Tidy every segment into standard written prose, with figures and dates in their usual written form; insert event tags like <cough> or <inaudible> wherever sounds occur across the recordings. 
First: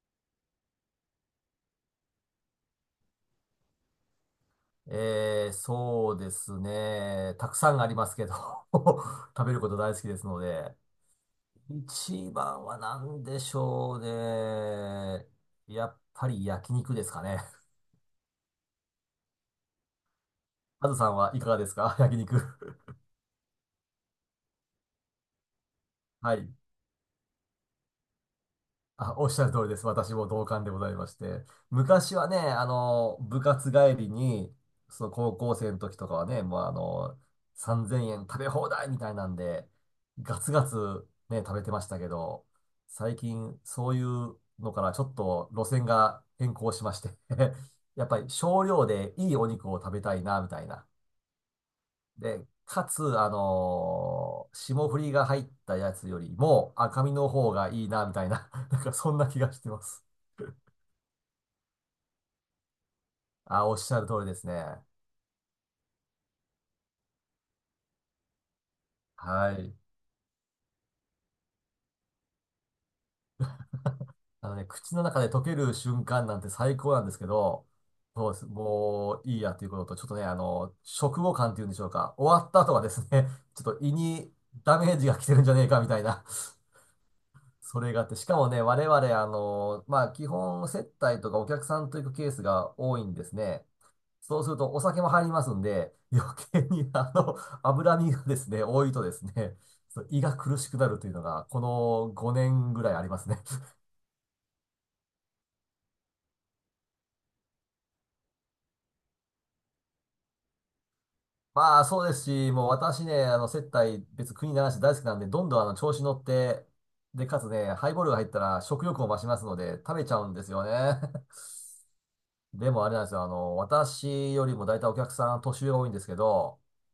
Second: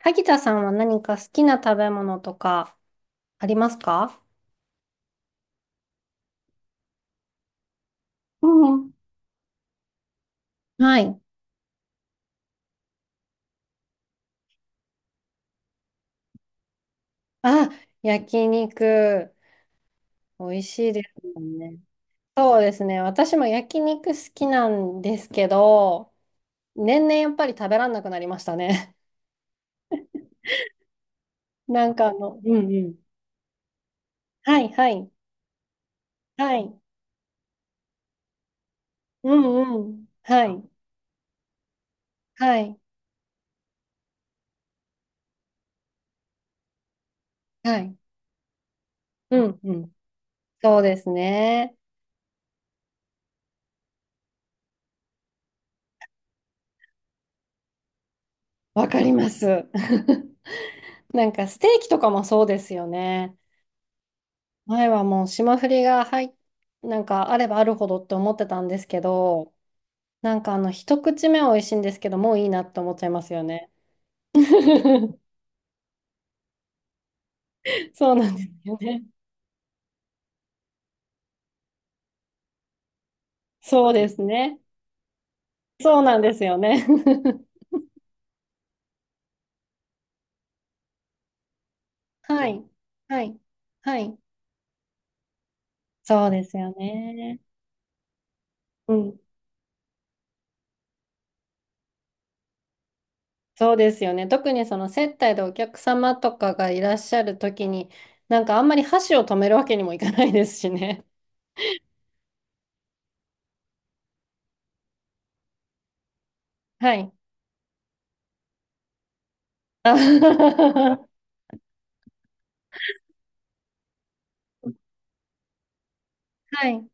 萩田さんは何か好きな食べ物とかありますか？そうですね。たくさんありますけど。 う <laughs> ん。食べること大好きですので。はい。一番は何でしょうね。やっぱり焼肉ですかね。あ、焼肉。美味しカいズでさすんはいもかがんですね。か？ <laughs> 焼肉。そうですね。私も焼肉好きなんですけど、はい。年々やっぱり食べらんなくなりましたね。あ、おっしゃる通りです。私も同感でございまして。<laughs> 昔はね、うんうん。部活帰りに、はい、はそい、の高校生の時とかはね、はもうい。3,000円食べ放題みたいなうんで、んうん。ガはツガい、ツね、食べてましたけど、はい、最近そういうのからちょっと路線が変更しまして。 <laughs> はい。やっぱり少量でいういおん肉うを食ん。べたいな、みたいそうな。ですね。で、かつ、霜降りが入ったやつよりも赤身の方がいいな、みたいな。<laughs> なんわかかりそんなま気がしす。てます。<laughs> なんかステーキとかもそうですよね。あ、おっしゃる通りですね。前はもう霜降りが入っ、なんかあればあるほどって思ってたんですけど、はい。一口目は美味しいんですけど、もういいなって思っちゃいますよね。あのね、口の <laughs> 中で溶ける瞬間なんて最高なんですけど、そうなそうんでです。すよね。もういいやということと、ちょっとね、食後感っていうんでしょうか。終わった後はですね、<laughs> ちょっとそう胃ですにね。ダメージが来てるんじゃねえか、みたそういなんな。ですよね。それがあって、しかもね、我々、まあ、基本接待とかお客さんと行く <laughs> ケースはい。が多いんはですい。ね。はい。そうするとお酒も入りますんで、余そうです計よにね。脂身がですね、多いうとでん。すね、そう胃が苦しくなるというのが、この5年ぐらいありますね。そう <laughs> ですよね。特にその接待でお客様とかがいらっしゃるときに、なんかあんまり箸を止めるわけにもいかないですしね。まあそうですし、もう私ね、接待、別国ならし大好きなんで、どんどん調子乗って、はい。で、かつね、ハイボールが入ったら食欲も増しますので、あ <laughs> 食べちゃうんですよね。は <laughs> でもあれなんですよ、私よりも大体お客さん年上が多いんですけど、い。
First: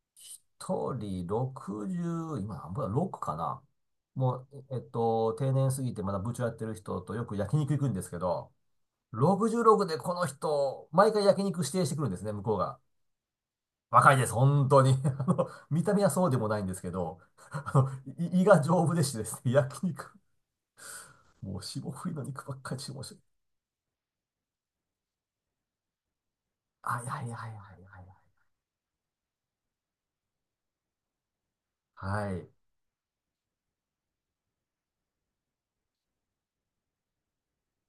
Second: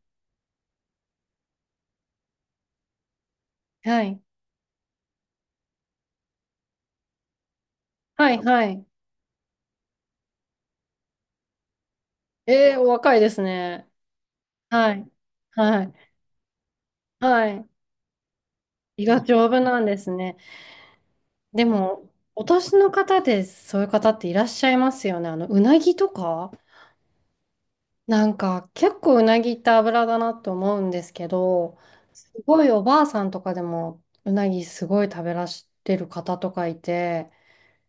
人60、今何分だ、6かな。はい。もう、定年過ぎてまだ部長やってる人とよく焼肉行くんですけはいど、はい。66でこの人、毎回焼肉指定してくるんですね、向こうえー、が。お若いですね。若いです、本当はに。<laughs> い。は見た目い。はそうでもないんですけど、はい。あの、胃が丈夫で胃してがです丈ね、夫なん焼です肉。ね。もうで霜降も、りのお肉ばっ年かりの注文し方て。でそういう方っていらっしゃいますよね。あの、うなぎとかはいはいはいはいはいなんか、結構うなぎって脂だなと思うんですけど、はすい。はい。ごいおばあさんとかでもうなぎすごい食べらしてる方とかいて、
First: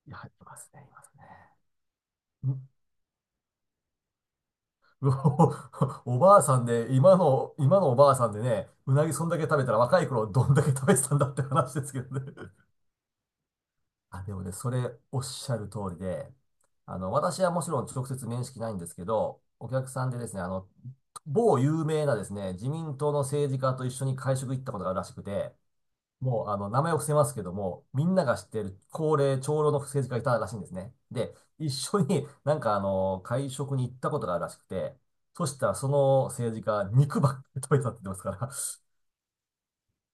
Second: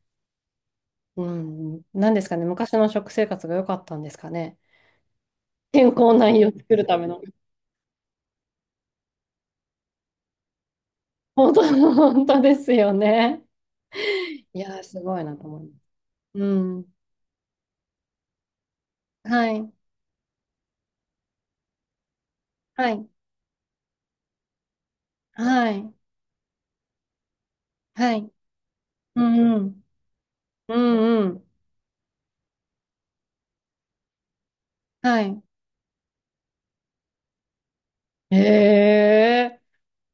いや、いますね、いますね。うん、なんですかね、昔の食生活が良かったんですかね。<laughs> 健康おおなばあ胃をさん作るで、ため今の。の、今のおばあさんでね、うなぎそんだけ食べたら若い頃どんだけ食べてたんだって本当、話ですけど本ね。当ですよね。あ、でもいね、そやー、れすごおっいなとしゃ思いまる通す。りで、うん。私はもちろん直接面識ないんですけど、はおい。客さんでですね、某有名なですね、自は民い。党の政治家と一緒に会食行ったことがあるらしくて、はい。もう、名前を伏せますけども、みはんない。が知っている高う齢、んう長老のん。政治家がいたらしいんですうね。んうで、ん。一緒に <laughs> なんか会食に行ったことがあるらしくて、はい。そしたらその政治家、肉ばっかり食べてたって言ってますから、<laughs> ええ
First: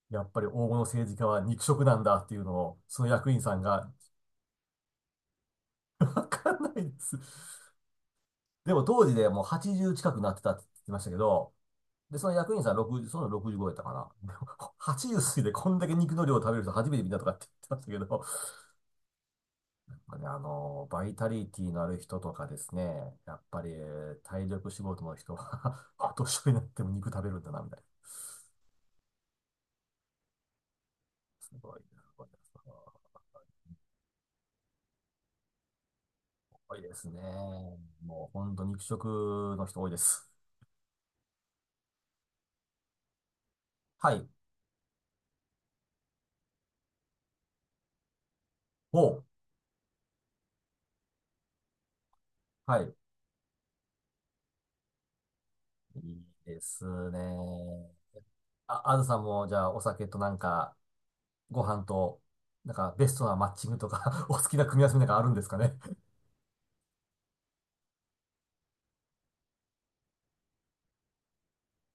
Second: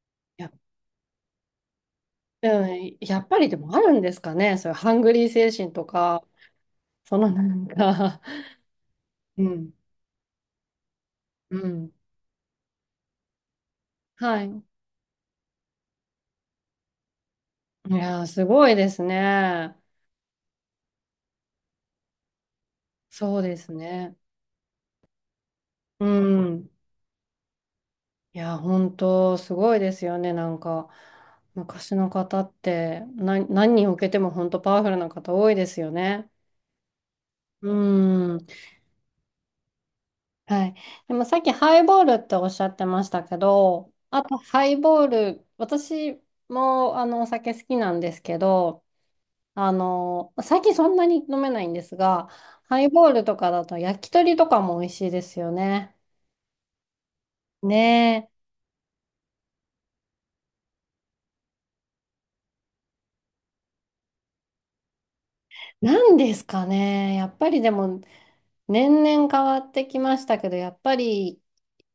やっぱや、りう黄金の政治家は肉食なんだっていうのを、んそのやっ役ぱ員りさでんもあが、るんですかね。そういうハングリー精神と <laughs> か、わかんないでそす。のなんか でも当時で <laughs> もううん。80近くなってたって言ってましたけど、うん。で、その役員さん60、その65やったかな。ではもい。80 <laughs> 過ぎてこんだけ肉の量を食べる人初めて見たとかって言ってましたいけやど、ー、すごいですね。バイタリティのある人とかですね、やそうっでぱすりね。体力仕事の人は <laughs> うお年寄りになっん。ても肉食べるんだな、みたいな。いやー、本当すごいですよね。なんか、すごい昔な、のこれ方って、な、何人受けても本当パワフルな方多いですよね。多いですね。うもうーん。本当肉食の人多いです。はい。でもさっきハイボールっておっしゃってましたけど、はあい。とハイボール、私もあのお酒好きなんですけど、お、あの、最近そんなに飲めないんですが、ハはイい。ボールとかだと焼き鳥とかも美味しいですよね。いいですね。ねあ、あずさんも、じゃあ、お酒となんか、ご飯と、なんか、ベストなマッチングとか <laughs> お好きな組み合わせなんかあるんですかね。え。なんですかね。やっぱりでも年々変わってきましたけど、やっぱり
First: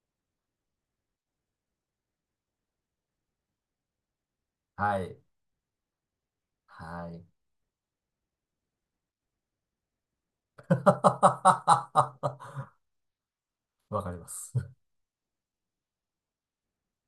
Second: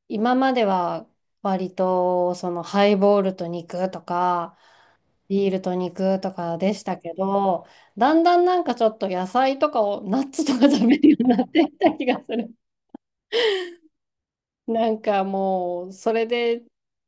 今までは割とそのハイボールと肉とか、はい。ビールと肉とかでしたはけい。ど、だんだんなんかちょっと野菜とかを、ナッツとか食べるようになってきた気がする。<laughs> わかります。なんかもう、それで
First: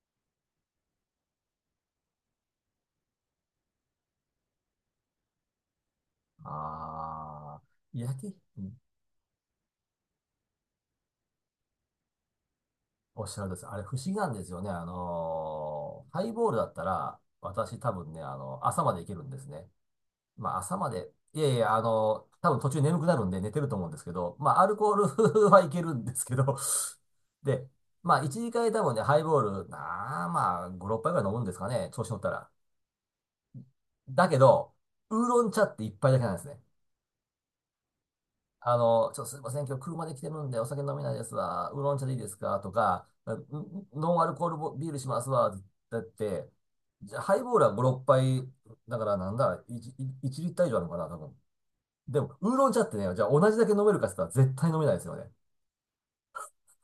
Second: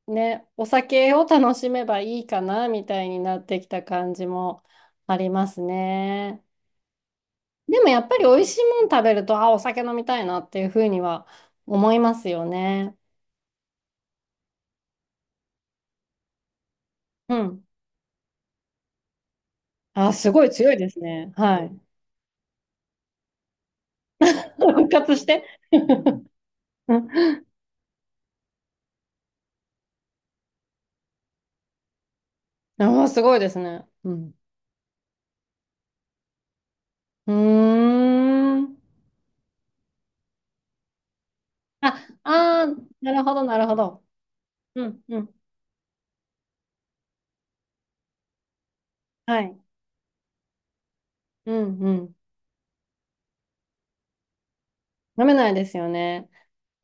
ね、お酒を楽しめばいいかな、みたいになってきた感じもありますね。ああ、でもやっぱり美味しいうんもん食べると、あ、お酒飲みたいなっていうふうには思いますよね。おっしゃるんです。あれ不思議なんですよね。ハイボールだったら、うん。私多分ね、朝までいけるんですね。あ、すごいまあ強い朝でますで、ね。いやいはや、い。多分途中眠くなるんで寝てると思うんですけど、ま <laughs> あアル復コー活して。ル <laughs> はいけるんですけど、<laughs> で、まあ1、2回多分ね、ハイボール、なあ、まあ5、6杯ぐらい飲むんですかね、調子乗ったら。あすごいですね。うだん。けど、ウーロン茶って一杯だけなんですね。うーん。ちょっとすみません、今日車で来てるんでお酒飲めないですわ。ウーロあ、ン茶でいいですかあとー、か、なるほど、なるほど。ノンアルコールボうビールん、しうますん。わ。だって、じゃあハイボールは5、6杯、だからなんはい。だ、1、いちリッター以上あるのかな、多分。うん、うん。でも、ウーロン茶ってね、じゃあ同じだけ飲めるかって言ったら絶対飲めないですよ飲ね。めないですよね。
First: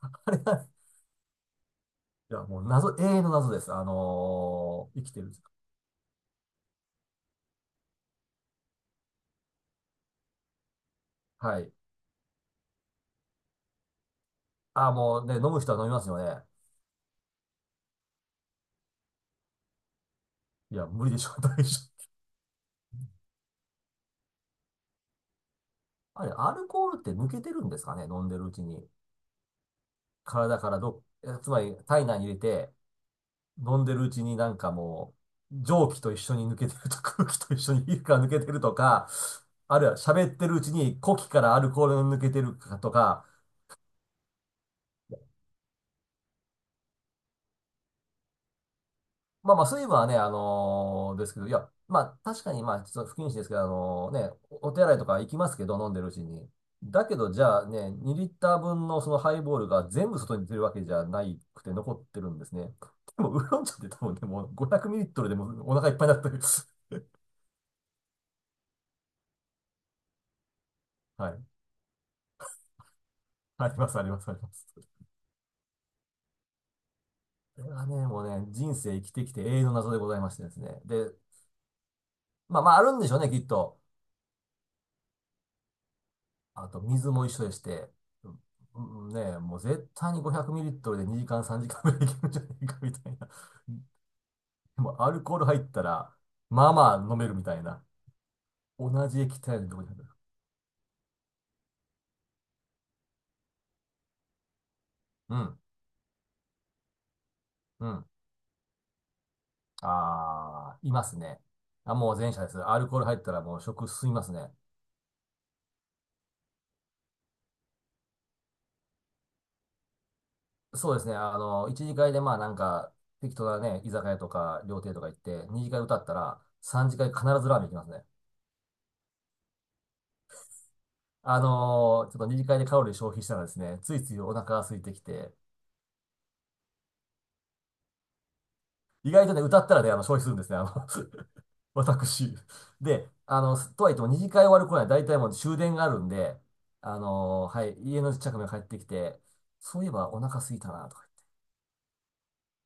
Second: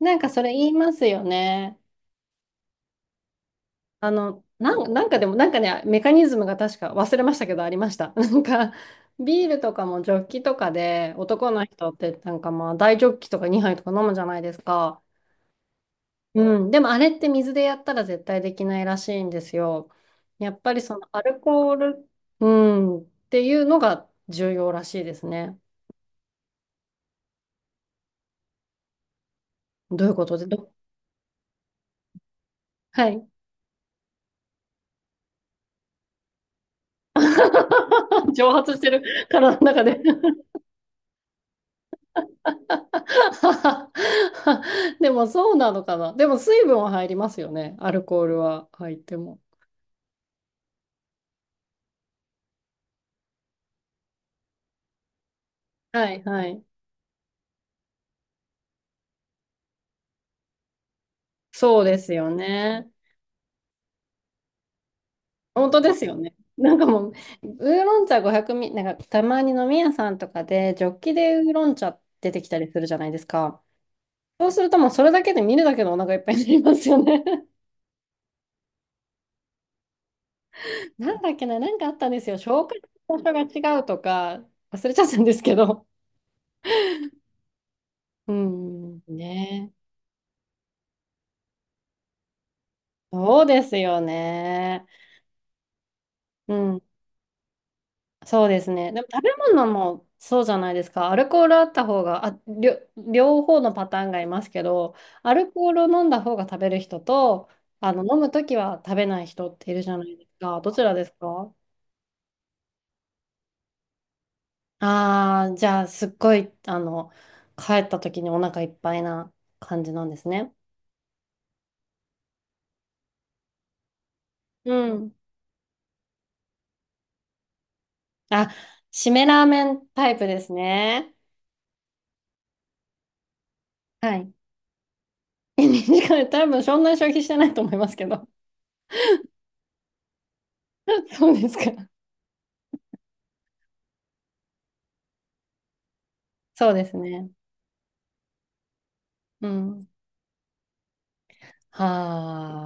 なん かあれそれは、言いますよね。いや、もう謎、永遠の謎です。あの、なん、生なんきかてでる。も、なんかね、メカニズムが確か忘れましたけど、ありました。<laughs> なんか、ビールとかもジョッキとかで、男はのい。人ってなんかまあ、大ジョッキとか2杯とか飲むじゃないですあー、か。もうね、飲む人は飲みますよね。うん、でもあれって水でやったら絶対できないらしいんですよ。やっぱいりや、そ無の理でアしょ、ル <laughs> 大コー丈ル、夫。うん、っていうのが重要らしいですね。あれ、アルコールって抜けてるんですかね、飲んでるうちに。どういうことで、体かど、らどっ、つまり体内に入れて、<laughs> はい。飲んでるうちになんかもう、蒸気と一緒に抜けてると、空気と一緒に皮膚が抜 <laughs> け蒸てる発としてるか、体のあ中るいはで 喋ってるうちに呼気からアルコールが抜けてるかとか、<laughs> でもそうなのかな。でも水分は入りますよね。アルコールは入っても。まあまあ、水分はね、あのーですけど、いや、まあ確かに、まあ、ちょっと不謹慎ですけど、あのーね、おお手洗いとか行きますけど、飲んでるはうちいはに。い。だけど、じゃあね、2リッター分のそのハイボールが全部外に出るわけじゃないくてそう残でっすてよるんですね。ね。でも、ウーロン茶って多分ね、もう500ミリリットルでもう本お当腹でいっすぱいによなってね。る。なんか <laughs> もう、ウーロン茶500ミリ、なんかたまに飲み屋さんとかで、ジョッキはでウい。ーロン茶出てきたりするじゃないですか。あります、あります、ありそまうするともうす。それだけで見るだけでお腹いっぱいになりますよね。これはね、もうね、人生生きてきて永遠の謎でございましてですね。<laughs> で、なんだっけな、なんかあったんですよ。まあ紹まあ、介あるんでし場ょうね、所きっが違と。うとか、忘れちゃったんですけど。あと、水も一緒でして、ううん、んうんねえ、もうね。絶対に500ミリリットルで2時間3時間ぐらいいけるんじゃないかみたいな。そうで <laughs> すよでね。もアルコール入ったら、うまあんまあ飲めるみたいな。そうです同ね。でもじ食べ液体物でどこに入るもそうじゃないですか。アルコールあった方が、あ、両、両方のパターンがいますけど、アうルん、コールを飲んだ方が食べる人と、うあの、ん。飲むときは食べない人っているじゃないですか。どああ、ちいらまですすね。か？あ、もう前者です。アルコール入ったらもう食進みますね。ああー、じゃあ、すっごい、あの、帰ったときにお腹いっぱいな感じなんですね。そうですね。一次会でまあなんか、適当なね、居酒屋とかう料亭とかん。行って、二次会歌ったら、三次会必ずラーメン行きますね。あ、締めラーメンタイプですね。ちょっと二次会でカロリー消費したらですね、ついつはいおい。腹が空いてきて、<laughs> 2時んで多分そんなに消費してないと思いますけど。意外とね、歌ったらね、消費するんですね、<laughs> そうですか。<laughs> 私。で、とはいっても二次会終わる頃には大体もう終電があるんで、そうですね。はい、家の近くに帰ってきて、うそうん。いえばお腹空いたな、とか言って。は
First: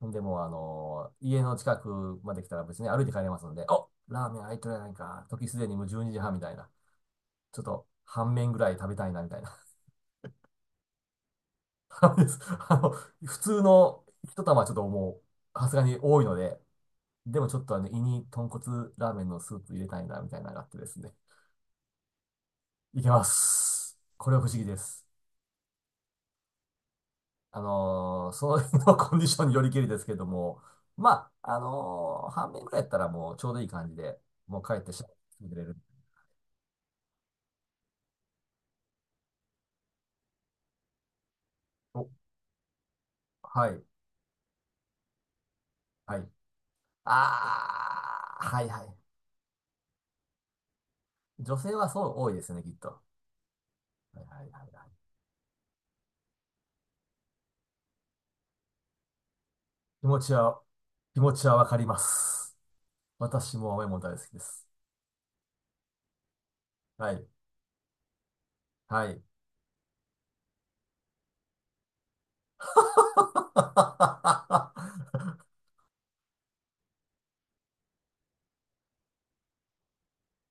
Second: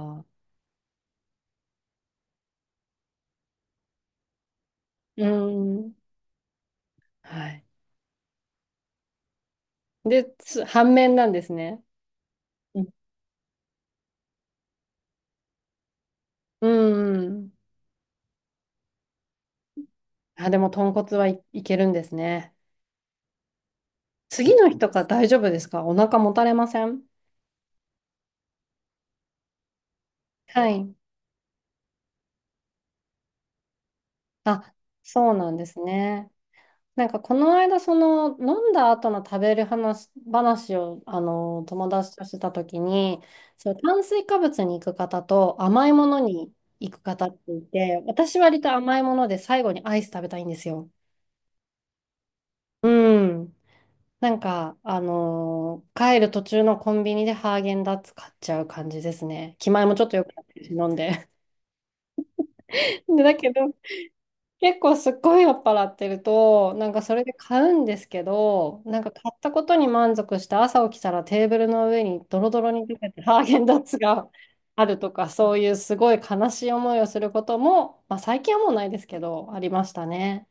ほんで、もう家の近くまで来たら別に歩いて帰れますので、お、ラーメン開いてるやないうか、時すでにもうん。12時半みたいな。はちょっい。と、半麺ぐらい食べたいな、みたいな。で、つ反面なんですね。<laughs> あのですあうんの普通の一玉はちょっともう、さすがに多いので、うんうでもん。ちょっと胃に豚骨ラーメンのスープ入れたいな、みたいなあ、のでがあっもてで豚すね。骨はい、いけるんですね。いけます。これは不次思議ので日とかす。大丈夫ですか？お腹もたれません？その日のコンディションによりけりですけれども、はい。まあ、半面ぐらいやったらもうちょうどいい感じで、もうあ、帰ってしてそうなくんれでる。すね。なんかこの間、その飲んだ後の食べる話、話をあの友お、達としてた時に、はそう、い、炭水化物に行く方と甘いもはのい。に行く方っていて、あ私ー、割はいとはい。甘いもので最後にアイス食べたいんですよ。女性はそう多いですね、きっと。はうん。いはなんいはいか、はい。あのー帰る途中のコンビニでハーゲンダッツ買っちゃう感じですね。気前もちょ気っと持良ちくなっては、るし、飲ん気で。持ちはわかります。<laughs> で、だけ私ど、も甘いもの大好きです。結構すっごい酔っ払ってると、なんかはそれい。で買うんですけど、なんはか買い。ったことに満足して朝起きたらテーブルの上にドロドロに出ててハーゲンダッツがあるとか、そ <laughs> ういうすごい悲しい思いをすることも、まあ最近はもうないですけど、ありましたね。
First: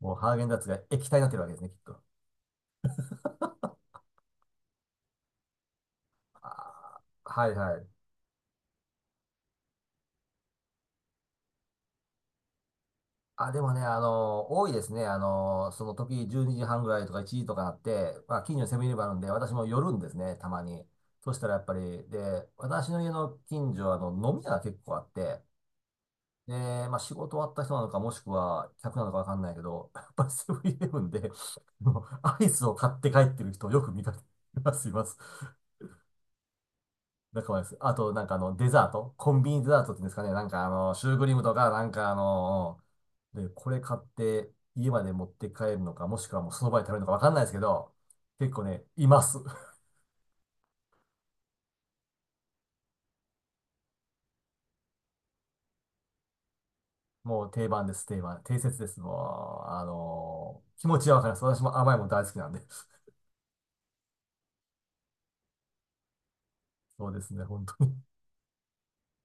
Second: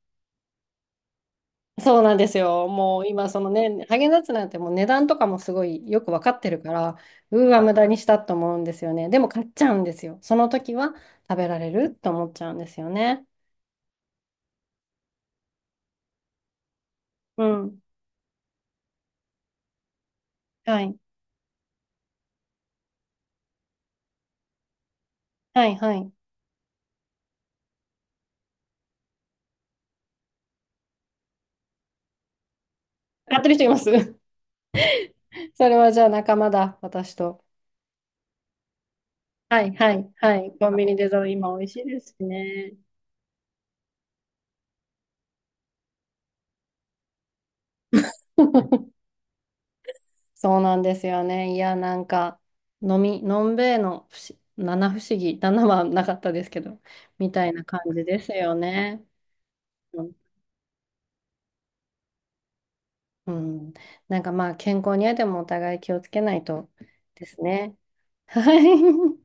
もうハーゲンダッツが液体になってるわけですね、きっそうと。なんですよ。もう今、そのね、ハーゲンダッツなんてもう値段とかもすごいよく分かってるから、あーうはーいわ、無は駄い。にしたと思うんですよね。でも買っちゃうんですよ。その時は食べられると思っちゃうんですよね。あ、でもね、多いですね。その時12時半ぐらいとか1う時とかなっん。て、まあ、近所にセブンイレブンあるんで、私も寄るんですね、たまはに。い。そしたらやっぱり、で、私の家の近所はあの飲み屋が結構あって、はい、はい。ねえー、まあ仕事終わった人なのか、もしくは客なのかわかんないけど、やっぱりセブンイレブンで、もうアイスを買って帰っ買っててるる人人いをまよす く見か <laughs> けます、います。それはじゃあ仲間だ、私と。仲間です。あと、なんかデザート、コンビニはデい、ザーはトっていうんでい、すかね、はなんい。かコンビニシデュザーートクリーム今と美か、味しないんでかすしね。で、これ買って家まで持って帰るのか、もしくはもうその場で食べるのかわかんないですけど、結構ね、<laughs> います。そうなんですよね。いや、なんか、飲み、のんべえの不思七不思議、七はなかったですけど、<laughs> みたもういな定感番でじす、で定す番。よ定説です。ね。もう、あうんの気持ちはわかります。私も甘いもん大好きなんで。うん。なんかまあ、健康にはでもお互い気をつけないとそうでですすね、本ね。当に。はい。